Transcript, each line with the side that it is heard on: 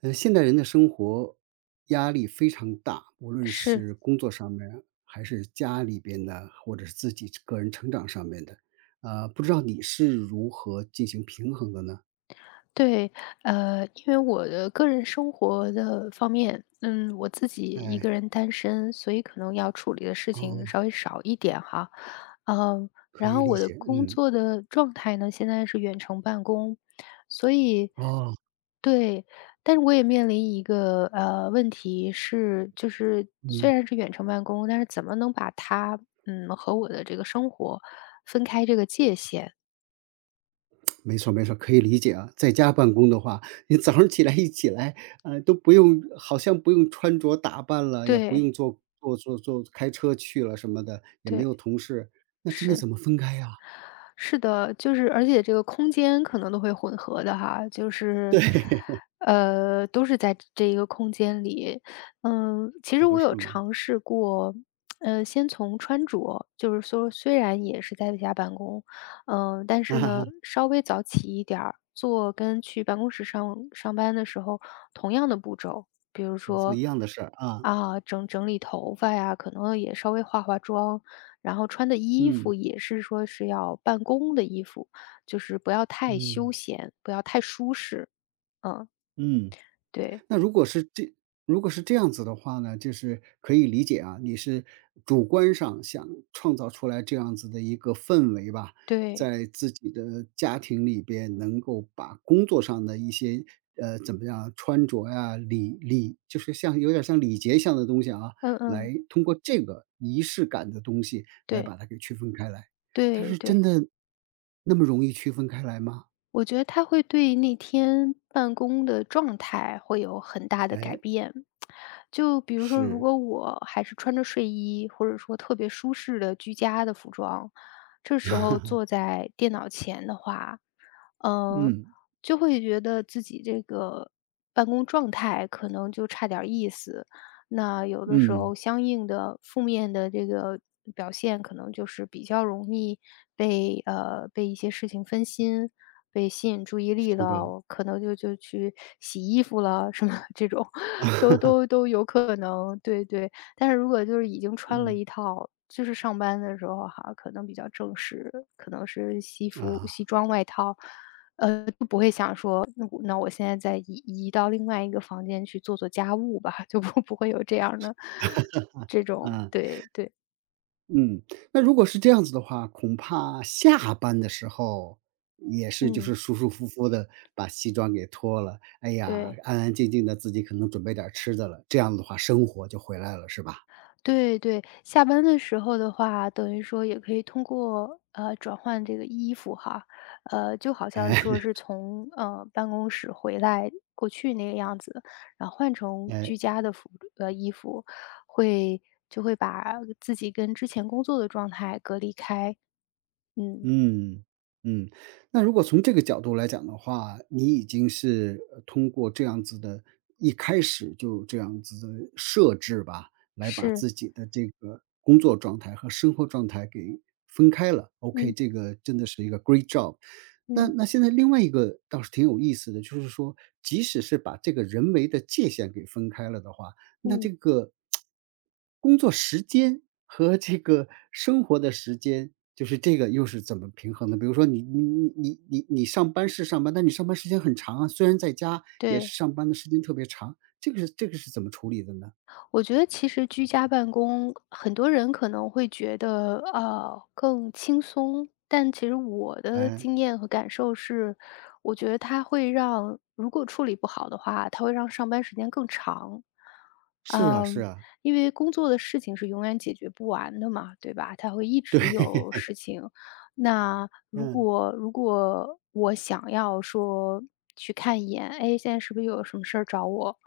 right: 现代人的生活压力非常大，无论
left: 是，
right: 是工作上面，还是家里边的，或者是自己个人成长上面的，不知道你是如何进行平衡的呢？
left: 对，因为我的个人生活的方面，嗯，我自己一
right: 哎。
left: 个人单身，所以可能要处理的事情稍
right: 哦。
left: 微少一点哈。嗯，
right: 可
left: 然
right: 以
left: 后
right: 理
left: 我的
right: 解，
left: 工
right: 嗯。
left: 作的状态呢，现在是远程办公，所以
right: 哦。
left: 对。但是我也面临一个问题是，就是虽
right: 嗯。
left: 然是远程办公，但是怎么能把它嗯和我的这个生活分开这个界限？
right: 没错没错，可以理解啊。在家办公的话，你早上起来一起来，都不用，好像不用穿着打扮了，也不
left: 对
right: 用坐坐坐坐开车去了什么的，也没
left: 对,
right: 有同事，那真的
left: 是。
right: 怎么分开呀？
left: 是的，就是而且这个空间可能都会混合的哈，就 是，
right: 对。
left: 都是在这一个空间里。嗯，其实
right: 可不
left: 我有
right: 是嘛。
left: 尝试过，先从穿着，就是说虽然也是在家办公，嗯、但是呢，稍微早起一点儿，做跟去办公室上班的时候同样的步骤，比如
right: 做一
left: 说
right: 样的事儿啊。
left: 啊，整理头发呀，可能也稍微化妆，然后穿的衣
right: 嗯。
left: 服也是说是要办公的衣服，就是不要太休
right: 嗯。
left: 闲，不要太舒适。嗯，
right: 嗯。
left: 对
right: 那如果是这样子的话呢，就是可以理解啊，你是主观上想创造出来这样子的一个氛围吧，
left: 对，
right: 在自己的家庭里边能够把工作上的一些怎么样穿着呀、就是像有点像礼节像的东西啊，
left: 嗯嗯，
right: 来通过这个仪式感的东西来
left: 对
right: 把它给区分开来。但
left: 对
right: 是真
left: 对，
right: 的那么容易区分开来吗？
left: 我觉得它会对那天办公的状态会有很大的改
right: 哎。
left: 变。就比如说，如
right: 是。
left: 果我还是穿着睡衣，或者说特别舒适的居家的服装，这时候坐在电脑前的话。嗯，
right: 嗯
left: 就会觉得自己这个办公状态可能就差点儿意思。那有的时
right: 嗯。
left: 候相应的负面的这个表现，可能就是比较容易被被一些事情分心，被吸引注意力
right: 是的。
left: 了，可能就去洗衣服了什么 这种，都有可能。对对，但是如果就是已经穿了
right: 嗯。
left: 一套。就是上班的时候哈，可能比较正式，可能是西服、
right: 啊。
left: 西装外套，就不会想说，那我现在再移到另外一个房间去做家务吧，就不会有这样的这种
right: 嗯
left: 对对。
right: 嗯。那如果是这样子的话，恐怕下班的时候也是就是
left: 嗯，
right: 舒舒服服的把西装给脱了，哎呀，
left: 对，
right: 安安静静的自己可能准备点儿吃的了，这样的话生活就回来了，是吧？
left: 对对。下班的时候的话，等于说也可以通过，转换这个衣服哈，就好 像说
right: 哎
left: 是从，办公室回来过去那个样子，然后换成
right: 哎。
left: 居家的衣服，会就会把自己跟之前工作的状态隔离开。嗯，
right: 嗯。嗯。那如果从这个角度来讲的话，你已经是通过这样子的，一开始就这样子的设置吧，来把
left: 是，
right: 自己的这个工作状态和生活状态给分开了。OK，
left: 嗯
right: 这个真的是一个 great job。那
left: 嗯
right: 那现在另外一个倒是挺有意思的，就是说，即使是把这个人为的界限给分开了的话，那这
left: 嗯，
right: 个工作时间和这个生活的时间，就是这个又是怎么平衡的？比如说你上班是上班，但你上班时间很长啊，虽然在家也
left: 对。
right: 是上班的时间特别长，这个是怎么处理的呢？
left: 我觉得其实居家办公，很多人可能会觉得，更轻松，但其实我的
right: 哎。
left: 经验和感受是，我觉得它会让如果处理不好的话，它会让上班时间更长。
right: 是啊是
left: 嗯，
right: 啊。
left: 因为工作的事情是永远解决不完的嘛，对吧？它会一
right: 对。
left: 直有 事情。那如
right: 嗯。
left: 果如果我想要说去看一眼，哎，现在是不是又有什么事儿找我？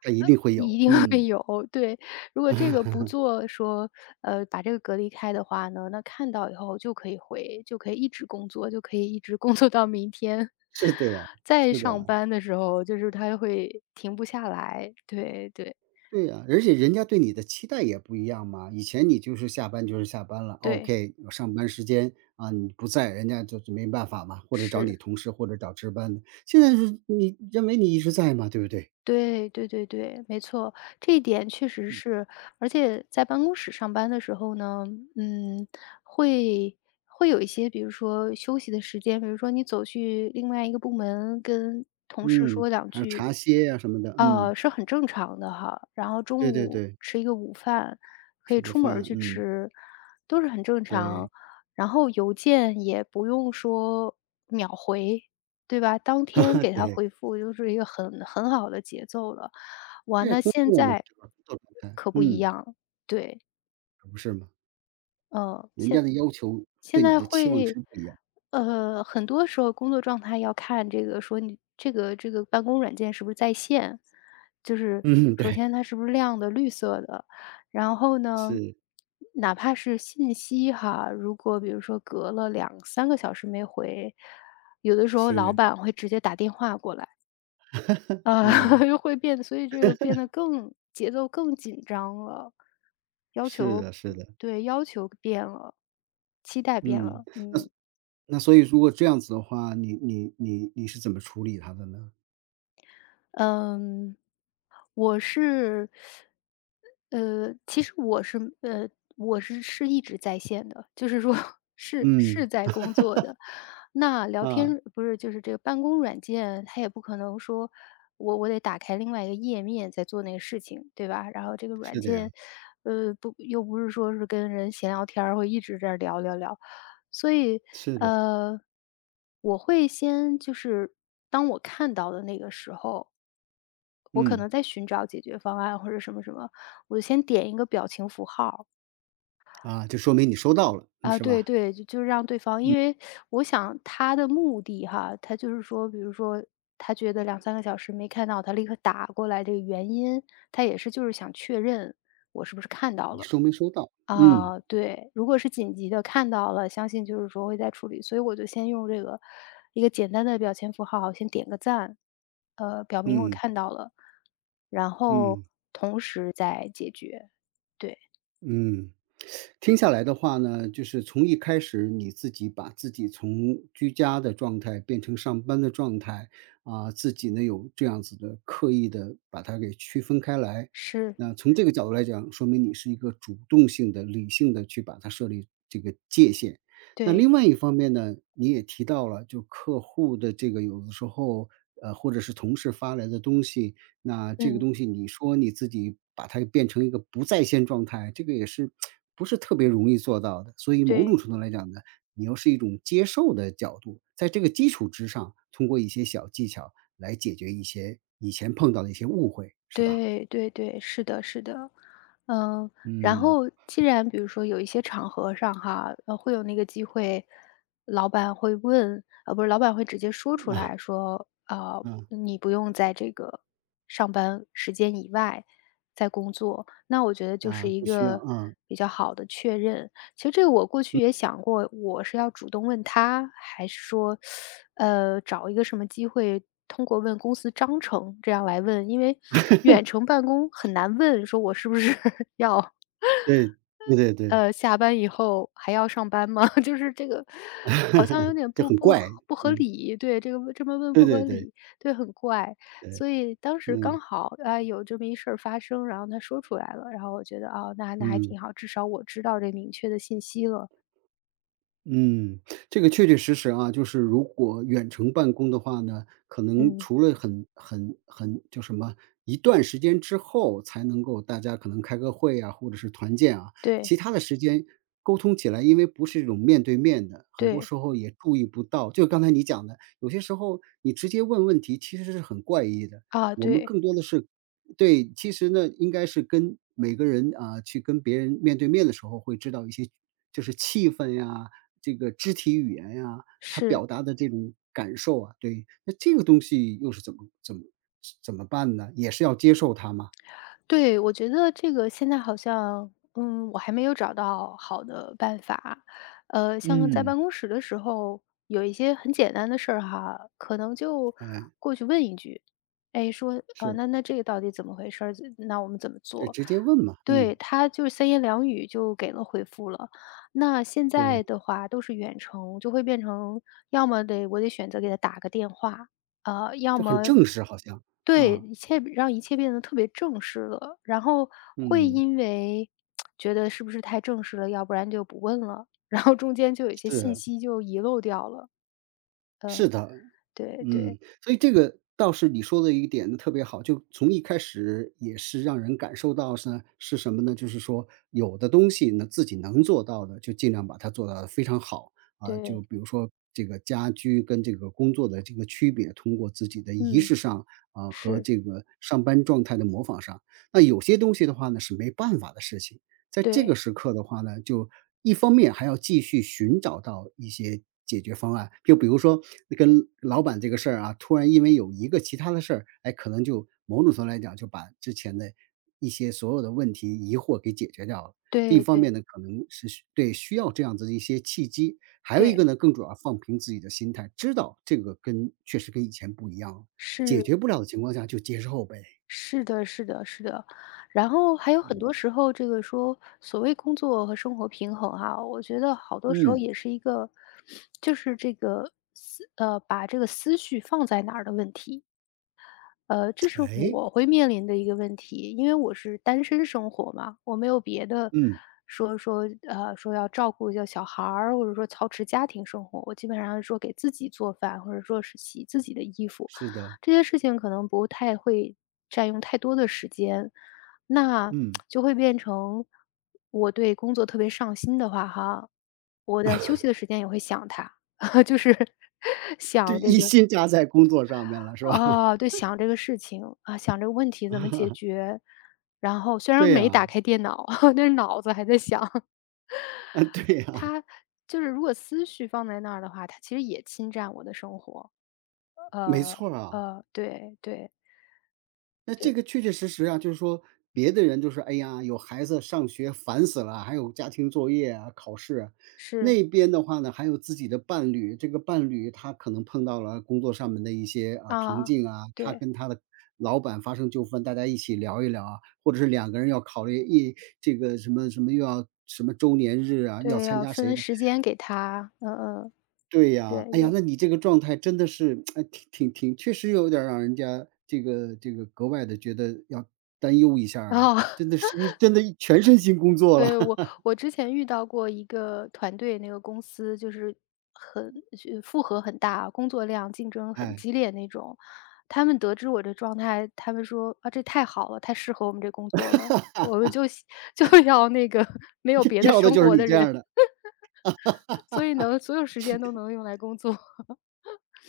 right: 这一定会有。
left: 对，
right: 嗯。
left: 有，对。如果这个不 做说，把这个隔离开的话呢，那看到以后就可以一直工作，就可以一直工作到明天。
right: 是的呀。
left: 再
right: 是的
left: 上
right: 呀。
left: 班的时候，就是他会停不下来。对对
right: 对呀，而且人家对你的期待也不一样嘛。以前你就是下班就是下班了
left: 对，
right: ，OK，我上班时间啊你不在，人家就是没办法嘛，或者找
left: 是。
right: 你同事，或者找值班的。现在是你认为你一直在嘛，对不对？
left: 对对对对，没错，这一点确实是。而且在办公室上班的时候呢，嗯，会会有一些，比如说休息的时间，比如说你走去另外一个部门跟同事
right: 嗯，
left: 说两
right: 还有
left: 句，
right: 茶歇呀、什么的。嗯。
left: 是很正常的哈。然后
right: 对
left: 中
right: 对
left: 午
right: 对。
left: 吃一个午饭，可
right: 吃
left: 以
right: 个
left: 出门儿
right: 饭。
left: 去
right: 嗯。
left: 吃，都是很正
right: 对。
left: 常。然后邮件也不用说秒回，对吧？当
right: 哈
left: 天
right: 哈。
left: 给他
right: 对。
left: 回复就是一个很好的节奏了。哇，
right: 对，也
left: 那
right: 工
left: 现
right: 作嘛，
left: 在
right: 对吧？工作状态。
left: 可不一
right: 嗯。
left: 样，对。
right: 可不是嘛。
left: 呃，
right: 人
left: 现
right: 家的要求对
left: 现
right: 你
left: 在
right: 的期望
left: 会
right: 值不一样。
left: 很多时候工作状态要看这个说你这个办公软件是不是在线，就 是
right: 嗯。
left: 首
right: 对。
left: 先它是不是亮的、绿色的。然后呢，
right: 是
left: 哪怕是信息哈，如果比如说隔了两三个小时没回，有的时候老
right: 是。
left: 板会直接打电话过来。啊，
right: 嗯。
left: 又会变所以这个变得更节奏更紧张了，要
right: 是
left: 求
right: 的。是的。
left: 对，要求变了，期待变
right: 嗯。
left: 了，
right: 那
left: 嗯。
right: 那所以如果这样子的话，你是怎么处理它的呢？
left: 嗯，我是其实我是我是一直在线的，就是说 是
right: 嗯。
left: 是在工作的，那聊
right: 啊。
left: 天不是就是这个办公软件，它也不可能说我得打开另外一个页面再做那个事情，对吧？然后这个软
right: 是的呀。
left: 件，不是说是跟人闲聊天儿会一直这儿聊，所以
right: 是的。
left: 呃，我会先就是当我看到的那个时候，我可
right: 嗯。
left: 能在寻找解决方案或者什么，我先点一个表情符号，
right: 啊，就说明你收到了。嗯
left: 啊，
right: 是
left: 对
right: 吧？
left: 对，就让对方因为我想他的目的哈，他就是说，比如说他觉得两三个小时没看到，他立刻打过来这个原因，他也是就是想确认我是不是看到
right: 你
left: 了。
right: 收没收到？嗯。
left: 啊，对，如果是紧急的看到了，相信就是说会再处理，所以我就先用这个一个简单的表情符号先点个赞，表明我
right: 嗯。
left: 看到了，然后
right: 嗯。
left: 同时再解决。对，
right: 嗯，听下来的话呢，就是从一开始你自己把自己从居家的状态变成上班的状态，啊，自己呢有这样子的刻意的把它给区分开来。
left: 是。
right: 那从这个角度来讲，说明你是一个主动性的、理性的去把它设立这个界限。那
left: 对，
right: 另外一方面呢，你也提到了，就客户的这个有的时候，或者是同事发来的东西，那这个
left: 嗯，
right: 东西你说你自己把它变成一个不在线状态，这个也是不是特别容易做到的。所以某种
left: 对。
right: 程度来讲呢，你要是一种接受的角度，在这个基础之上，通过一些小技巧来解决一些以前碰到的一些误会，是吧？
left: 对对对，是的，是的，嗯，然
right: 嗯。
left: 后既然比如说有一些场合上哈，会有那个机会，老板会问，呃，不是，老板会直接说出来说，啊、
right: 嗯。
left: 你不用在这个上班时间以外在工作，那我觉得就是
right: 啊，
left: 一
right: 不需要
left: 个
right: 啊。
left: 比较好的确认。其实这个我过去也想过，我是要主动问他，还是说，找一个什么机会，通过问公司章程这样来问，因为远程 办公很难问，说我是不是 要。
right: 对。对对对。
left: 呃，下班以后还要上班吗？就是这个好像有点
right: 就很怪。
left: 不合
right: 嗯。
left: 理，对，这个这么问
right: 对
left: 不合
right: 对对
left: 理，对，很怪。
right: 对。
left: 所以当时刚
right: 嗯。
left: 好，啊，有这么一事儿发生，然后他说出来了，然后我觉得，哦，那还
right: 嗯。
left: 挺好，至少我知道这明确的信息了。
right: 嗯，这个确确实实啊，就是如果远程办公的话呢，可能
left: 嗯，
right: 除了很就什么一段时间之后才能够大家可能开个会啊，或者是团建啊，其
left: 对，
right: 他的时间沟通起来，因为不是这种面对面的，很多
left: 对，
right: 时候也注意不到。就刚才你讲的，有些时候你直接问问题其实是很怪异的，
left: 啊，
right: 我们
left: 对，
right: 更多的是。对，其实呢，应该是跟每个人啊，去跟别人面对面的时候，会知道一些就是气氛呀、这个肢体语言呀，他
left: 是。
right: 表达的这种感受啊。对，那这个东西又是怎么办呢？也是要接受它吗？
left: 对，我觉得这个现在好像，嗯，我还没有找到好的办法。像在
right: 嗯。
left: 办公室的时候，有一些很简单的事儿哈，可能就
right: 哎。
left: 过去问一句，哎，说，
right: 是。
left: 那这个到底怎么回事儿？那我们怎么
right: 对，
left: 做？
right: 直接问嘛。嗯。
left: 对，他就是三言两语就给了回复了。那现
right: 对，
left: 在的话都是远程，就会变成要么我得选择给他打个电话，要
right: 就很
left: 么
right: 正式好像。
left: 对，
right: 啊。
left: 让一切变得特别正式了，然后会
right: 嗯。
left: 因为觉得是不是太正式了，要不然就不问了，然后中间就有一些信
right: 是。
left: 息就遗漏掉了。
right: 是的。
left: 对
right: 嗯，
left: 对
right: 所以这个倒是你说的一点特别好，就从一开始也是让人感受到是什么呢？就是说有的东西呢，自己能做到的，就尽量把它做到得非常好啊。就
left: 对，
right: 比如说这个家居跟这个工作的这个区别，通过自己的仪
left: 嗯，
right: 式上啊和
left: 是，
right: 这个上班状态的模仿上，那有些东西的话呢是没办法的事情。在这个
left: 对，
right: 时刻的话呢，就一方面还要继续寻找到一些解决方案，就比如说跟老板这个事儿啊，突然因为有一个其他的事儿，哎，可能就某种程度来讲，就把之前的一些所有的问题、疑惑给解决掉了。这一
left: 对
right: 方
left: 对
right: 面呢，可能是需要这样子的一些契机；还有一个
left: 对，
right: 呢，更主要放平自己的心态，知道这个确实跟以前不一样了，解
left: 是。
right: 决不了的情况下就接受呗。
left: 是的，是的，是的。然后还有很多时候，这个说所谓工作和生活平衡哈，我觉得好多时候
right: 嗯。
left: 也是一个，就是这个思呃，把这个思绪放在哪儿的问题。这是
right: 哎。
left: 我会面临的一个问题，因为我是单身生活嘛，我没有别的
right: 嗯。
left: 说要照顾一下小孩儿，或者说操持家庭生活，我基本上说给自己做饭，或者说是洗自己的衣服，
right: 是的。
left: 这些事情可能不太会占用太多的时间，那
right: 嗯。
left: 就会变成我对工作特别上心的话，哈，我的休息的时间也会想他，就是
right: 就
left: 想这
right: 一
left: 个
right: 心加在工作上面了，是吧？
left: 哦，对，想这个事情，啊，想这个问题怎么解决，然后虽然
right: 对
left: 没
right: 呀。
left: 打开电脑，但是脑子还在想。
right: 啊。对呀。
left: 他就是如果思绪放在那儿的话，他其实也侵占我的生活。
right: 没
left: 呃，
right: 错儿啊。
left: 对，对，
right: 那这
left: 对，
right: 个确确实实啊，就是说别的人就是，哎呀，有孩子上学烦死了，还有家庭作业啊、考试啊
left: 是，
right: 那边的话呢，还有自己的伴侣，这个伴侣他可能碰到了工作上面的一些，啊，瓶
left: 啊，
right: 颈啊，他
left: 对，
right: 跟他的老板发生纠纷，大家一起聊一聊啊，或者是两个人要考虑这个什么什么又要什么周年日啊，要
left: 对，
right: 参
left: 要
right: 加谁
left: 分
right: 的。
left: 时间给他。嗯嗯，
right: 对
left: 对，
right: 呀，哎呀，
left: 对，
right: 那你这个状态真的是，哎，挺，确实有点儿让人家这个格外的觉得要担忧一下儿
left: 然
right: 啊，
left: 后。
right: 真的是真的全身心工作了。
left: 对，我 我之前遇到过一个团队，那个公司就是很负荷很大，工作量竞争很
right: 哎。
left: 激烈那种。他们得知我这状态，他们说：“啊，这太好了，太适合我们这工作了，我们就喜 就要那个 没有 别的
right: 要的
left: 生
right: 就是
left: 活
right: 你
left: 的
right: 这
left: 人，
right: 样的。
left: 所以能所有时间都能用来工作。”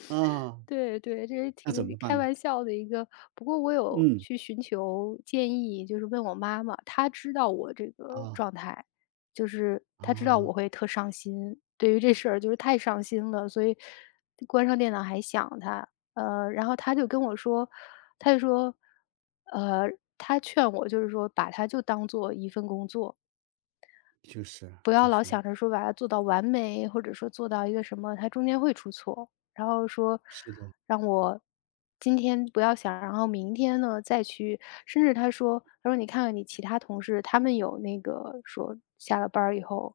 right: 啊。
left: 对对，这是
right: 那怎
left: 挺
right: 么办
left: 开
right: 呢？
left: 玩笑的一个，不过我有
right: 嗯。
left: 去寻求建议，就是问我妈妈，她知道我这个
right: 啊。
left: 状态，就是她知道
right: 啊。
left: 我会特伤心，对于这事儿就是太伤心了，所以关上电脑还想她，然后她就跟我说，她就说，呃，她劝我就是说把它就当做一份工作，
right: 就是啊
left: 不要
right: 就
left: 老
right: 是。
left: 想着说把它做到完美，或者说做到一个什么，它中间会出错。然后说
right: 是的。
left: 让我今天不要想，然后明天呢再去，甚至他说，他说你看看你其他同事，他们有那个说下了班儿以后，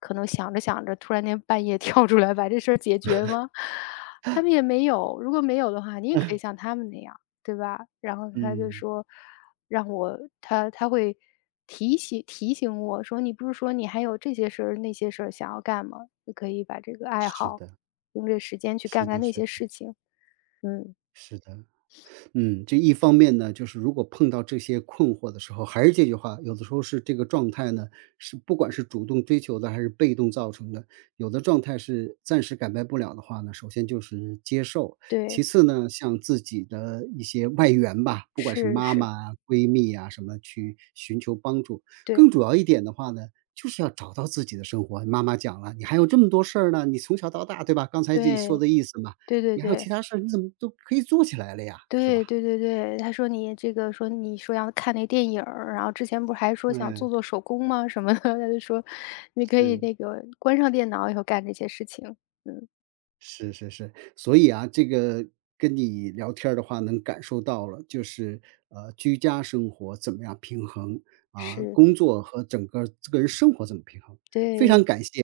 left: 可能想着想着，突然间半夜 跳出来把这事儿解决吗？他们也没有，如果没有的话，你也可以像他们那样，对吧？然后他就
right: 嗯。
left: 说，让我他他会提醒我说：“你不是说你还有这些事儿、那些事儿想要干吗？就可以把这个爱
right: 是
left: 好，
right: 的。
left: 用这时间去
right: 是
left: 干
right: 的
left: 那
right: 是
left: 些
right: 的。
left: 事情。”嗯，
right: 是的。嗯，这一方面呢，就是如果碰到这些困惑的时候，还是这句话，有的时候是这个状态呢，是不管是主动追求的还是被动造成的，有的状态是暂时改变不了的话呢，首先就是接受，其
left: 对，
right: 次呢，向自己的一些外援吧，不管是
left: 是
right: 妈妈
left: 是，
right: 啊、闺蜜啊什么，去寻求帮助。
left: 对
right: 更主要一点的话呢，就是要找到自己的生活。妈妈讲了，你还有这么多事儿呢，你从小到大，对吧？刚才自己说
left: 对
right: 的意思嘛，
left: 对对
right: 你还有其
left: 对。
right: 他事儿，你怎么都可以做起来了呀，是吧？
left: 对对对对，他说你这个说你说要看那电影儿，然后之前不是还说想
right: 嗯。
left: 做手工吗什么的，他就说你可以那个关上电脑以后干这些事情。嗯，
right: 是是是是，所以啊，这个跟你聊天儿的话，能感受到了，就是居家生活怎么样平衡啊，
left: 是，
right: 工作和整个这个人生活怎么平衡，非常
left: 对，
right: 感谢，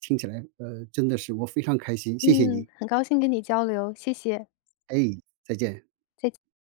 right: 听起来真的是我非常开心，谢谢
left: 嗯，
right: 你。
left: 很高兴跟你交流，谢谢。
right: 哎。再见。